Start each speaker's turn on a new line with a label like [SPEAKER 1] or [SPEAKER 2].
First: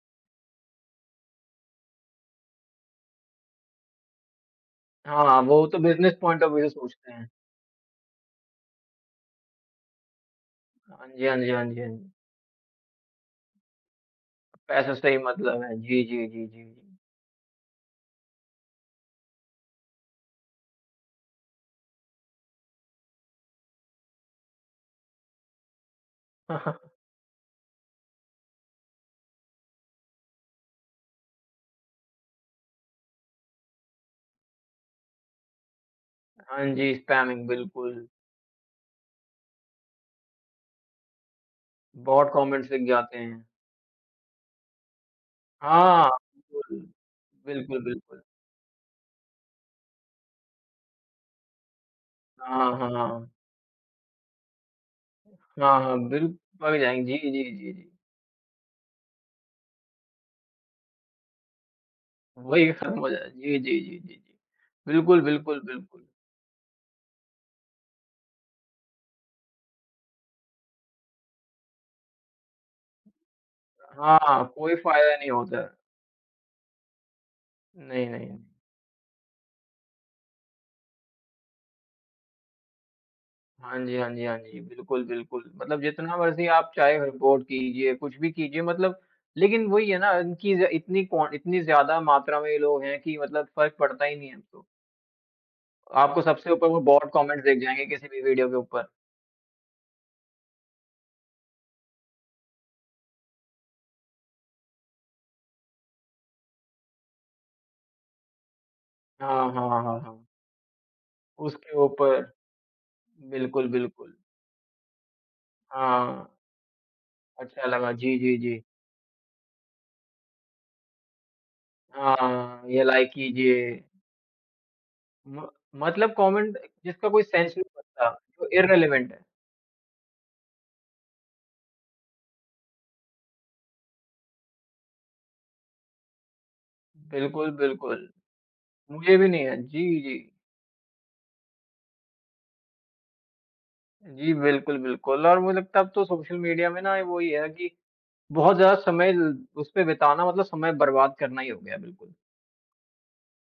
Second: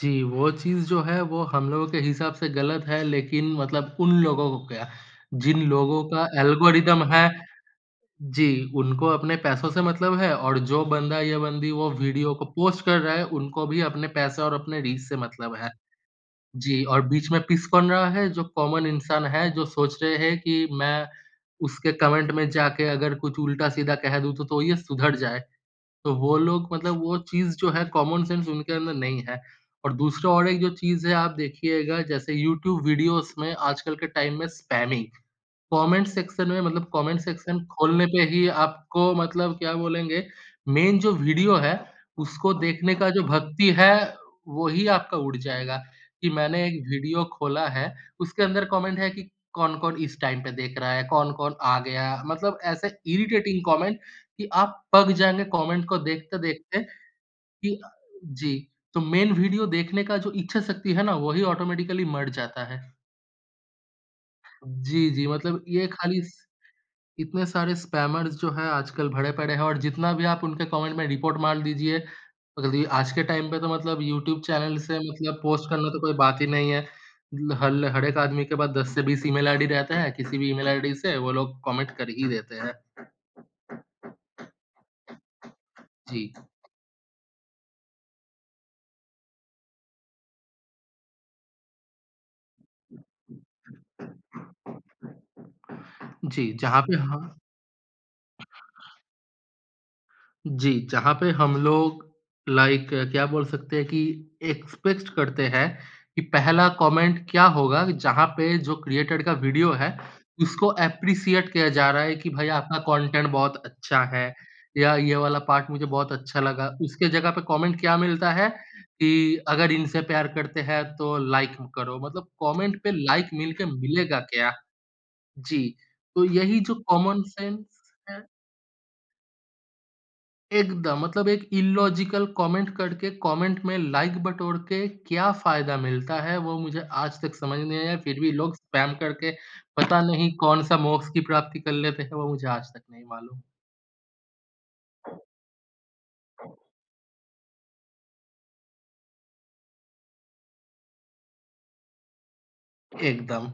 [SPEAKER 1] जी, वो चीज़ जो है वो हम लोगों के हिसाब से गलत है लेकिन मतलब उन लोगों को क्या,
[SPEAKER 2] हाँ,
[SPEAKER 1] जिन
[SPEAKER 2] वो तो
[SPEAKER 1] लोगों
[SPEAKER 2] बिज़नेस
[SPEAKER 1] का
[SPEAKER 2] पॉइंट ऑफ व्यू
[SPEAKER 1] एल्गोरिदम
[SPEAKER 2] सोचते
[SPEAKER 1] है?
[SPEAKER 2] हैं।
[SPEAKER 1] जी, उनको अपने पैसों से मतलब है और जो
[SPEAKER 2] हाँ
[SPEAKER 1] बंदा
[SPEAKER 2] जी, हाँ
[SPEAKER 1] या
[SPEAKER 2] जी, हाँ
[SPEAKER 1] बंदी
[SPEAKER 2] जी, हाँ
[SPEAKER 1] वो
[SPEAKER 2] जी।
[SPEAKER 1] वीडियो को पोस्ट कर रहा है, उनको भी अपने पैसे और अपने
[SPEAKER 2] पैसे
[SPEAKER 1] रीच
[SPEAKER 2] से
[SPEAKER 1] से
[SPEAKER 2] ही
[SPEAKER 1] मतलब
[SPEAKER 2] मतलब
[SPEAKER 1] है।
[SPEAKER 2] है। जी, जी, जी, जी।
[SPEAKER 1] जी, और बीच में पिस कौन रहा है? जो कॉमन इंसान है जो सोच रहे हैं कि मैं उसके कॉमेंट में जाके अगर कुछ उल्टा-सीधा कह दूँ तो तो ये सुधर जाए। तो वो लोग मतलब वो चीज़ जो है कॉमन सेंस उनके अंदर नहीं है। और दूसरा और एक जो चीज़ है आप देखिएगा जैसे यूट्यूब वीडियोज़ में आजकल के टाइम में स्पैमिंग। कॉमेंट सेक्शन में
[SPEAKER 2] हाँ
[SPEAKER 1] मतलब
[SPEAKER 2] जी,
[SPEAKER 1] कॉमेंट
[SPEAKER 2] स्पैमिंग,
[SPEAKER 1] सेक्शन खोलने
[SPEAKER 2] बिल्कुल।
[SPEAKER 1] पे ही आपको मतलब क्या बोलेंगे? मेन जो वीडियो है
[SPEAKER 2] बहुत
[SPEAKER 1] उसको
[SPEAKER 2] कमेंट्स लिख
[SPEAKER 1] देखने का
[SPEAKER 2] जाते
[SPEAKER 1] जो
[SPEAKER 2] हैं।
[SPEAKER 1] भक्ति है, वही आपका उड़ जाएगा,
[SPEAKER 2] हाँ,
[SPEAKER 1] कि मैंने एक वीडियो खोला
[SPEAKER 2] बिल्कुल,
[SPEAKER 1] है
[SPEAKER 2] बिल्कुल।
[SPEAKER 1] उसके अंदर कॉमेंट है कि कौन-कौन इस टाइम पे देख रहा है, कौन-कौन आ गया मतलब
[SPEAKER 2] हाँ,
[SPEAKER 1] ऐसे
[SPEAKER 2] हाँ।
[SPEAKER 1] इरिटेटिंग कॉमेंट कि आप पक जाएँगे
[SPEAKER 2] हाँ,
[SPEAKER 1] कॉमेंट को
[SPEAKER 2] हाँ बिल पक
[SPEAKER 1] देखते-देखते
[SPEAKER 2] जाएँगे, जी, जी, जी,
[SPEAKER 1] कि अ
[SPEAKER 2] जी।
[SPEAKER 1] जी तो मेन वीडियो देखने का जो इच्छा शक्ति है ना, वही ऑटोमैटिकली मर जाता
[SPEAKER 2] वही
[SPEAKER 1] है।
[SPEAKER 2] खत्म हो जाए जी, जी, जी, जी, जी।
[SPEAKER 1] जी,
[SPEAKER 2] बिल्कुल,
[SPEAKER 1] जी
[SPEAKER 2] बिल्कुल,
[SPEAKER 1] मतलब ये
[SPEAKER 2] बिल्कुल।
[SPEAKER 1] खाली स इतने सारे स्पैमर्स जो हैं आजकल भरे पड़े हैं और जितना भी आप उनके कॉमेंट में रिपोर्ट मार दीजिए जल्दी आज के टाइम पे तो मतलब यूट्यूब
[SPEAKER 2] हाँ, कोई
[SPEAKER 1] चैनल से
[SPEAKER 2] फायदा नहीं
[SPEAKER 1] मतलब
[SPEAKER 2] होता
[SPEAKER 1] पोस्ट
[SPEAKER 2] है।
[SPEAKER 1] करना तो कोई बात ही नहीं है। ल हल हर
[SPEAKER 2] नहीं,
[SPEAKER 1] एक
[SPEAKER 2] नहीं।
[SPEAKER 1] आदमी के पास 10 से 20 ईमेल आईडी रहता हैं, किसी भी ईमेल आईडी से वो लोग कॉमेंट कर ही देते हैं।
[SPEAKER 2] हाँ जी, हाँ जी, हाँ जी। बिल्कुल, बिल्कुल। मतलब जितना
[SPEAKER 1] जी।
[SPEAKER 2] मर्ज़ी आप चाहे रिपोर्ट कीजिए, कुछ भी कीजिए मतलब लेकिन वही है ना इनकी ज़ इतनी कॉन इतनी ज़्यादा मात्रा में ये लोग हैं कि मतलब फ़र्क पड़ता ही नहीं है अब तो। आपको
[SPEAKER 1] जी,
[SPEAKER 2] सबसे ऊपर
[SPEAKER 1] जहाँ
[SPEAKER 2] वो
[SPEAKER 1] पे
[SPEAKER 2] बॉट
[SPEAKER 1] ह
[SPEAKER 2] कमेंट्स दिख जाएँगे किसी भी वीडियो के ऊपर।
[SPEAKER 1] जी, जहाँ पे हम लोग लाइक, क्या बोल सकते हैं, कि एक्सपेक्ट करते हैं कि पहला कॉमेंट क्या होगा जहाँ पे जो क्रिएटर का
[SPEAKER 2] हाँ, हाँ,
[SPEAKER 1] वीडियो है
[SPEAKER 2] हाँ, हाँ।
[SPEAKER 1] उसको एप्रिशिएट किया
[SPEAKER 2] उसके
[SPEAKER 1] जा रहा है
[SPEAKER 2] ऊपर
[SPEAKER 1] कि भाई आपका कॉन्टेंट बहुत
[SPEAKER 2] बिल्कुल,
[SPEAKER 1] अच्छा
[SPEAKER 2] बिल्कुल।
[SPEAKER 1] है, या ये वाला पार्ट मुझे बहुत
[SPEAKER 2] हाँ।
[SPEAKER 1] अच्छा लगा। उसके जगह पे
[SPEAKER 2] अच्छा
[SPEAKER 1] कॉमेंट
[SPEAKER 2] लगा,
[SPEAKER 1] क्या
[SPEAKER 2] जी,
[SPEAKER 1] मिलता
[SPEAKER 2] जी,
[SPEAKER 1] है?
[SPEAKER 2] जी।
[SPEAKER 1] कि अगर इनसे प्यार करते हैं तो लाइक करो मतलब
[SPEAKER 2] हाँ,
[SPEAKER 1] कॉमेंट
[SPEAKER 2] ये
[SPEAKER 1] पे
[SPEAKER 2] लाइक
[SPEAKER 1] लाइक मिलके
[SPEAKER 2] कीजिए।
[SPEAKER 1] मिलेगा क्या?
[SPEAKER 2] म
[SPEAKER 1] जी।
[SPEAKER 2] मतलब
[SPEAKER 1] तो
[SPEAKER 2] कॉमेंट
[SPEAKER 1] यही जो
[SPEAKER 2] जिसका
[SPEAKER 1] कॉमन
[SPEAKER 2] कोई सेंस नहीं
[SPEAKER 1] सेंस
[SPEAKER 2] बनता,
[SPEAKER 1] है
[SPEAKER 2] जो इर्रेलेवेंट है।
[SPEAKER 1] एकदम, मतलब एक इल्लॉजिकल कॉमेंट करके, कॉमेंट में लाइक बटोर के क्या फ़ायदा मिलता है? वो मुझे आज तक
[SPEAKER 2] बिल्कुल,
[SPEAKER 1] समझ नहीं आया।
[SPEAKER 2] बिल्कुल।
[SPEAKER 1] फिर भी लोग स्पैम
[SPEAKER 2] मुझे भी
[SPEAKER 1] करके
[SPEAKER 2] नहीं है। जी,
[SPEAKER 1] पता
[SPEAKER 2] जी।
[SPEAKER 1] नहीं कौन-सा मोक्ष की प्राप्ति कर लेते हैं वो मुझे आज तक नहीं मालूम।
[SPEAKER 2] जी, बिल्कुल, बिल्कुल। और मुझे लगता है अब तो सोशल मीडिया में ना वही है कि बहुत ज़्यादा समय, उसपे बिताना मतलब समय बर्बाद करना ही हो गया है बिल्कुल।
[SPEAKER 1] एकदम।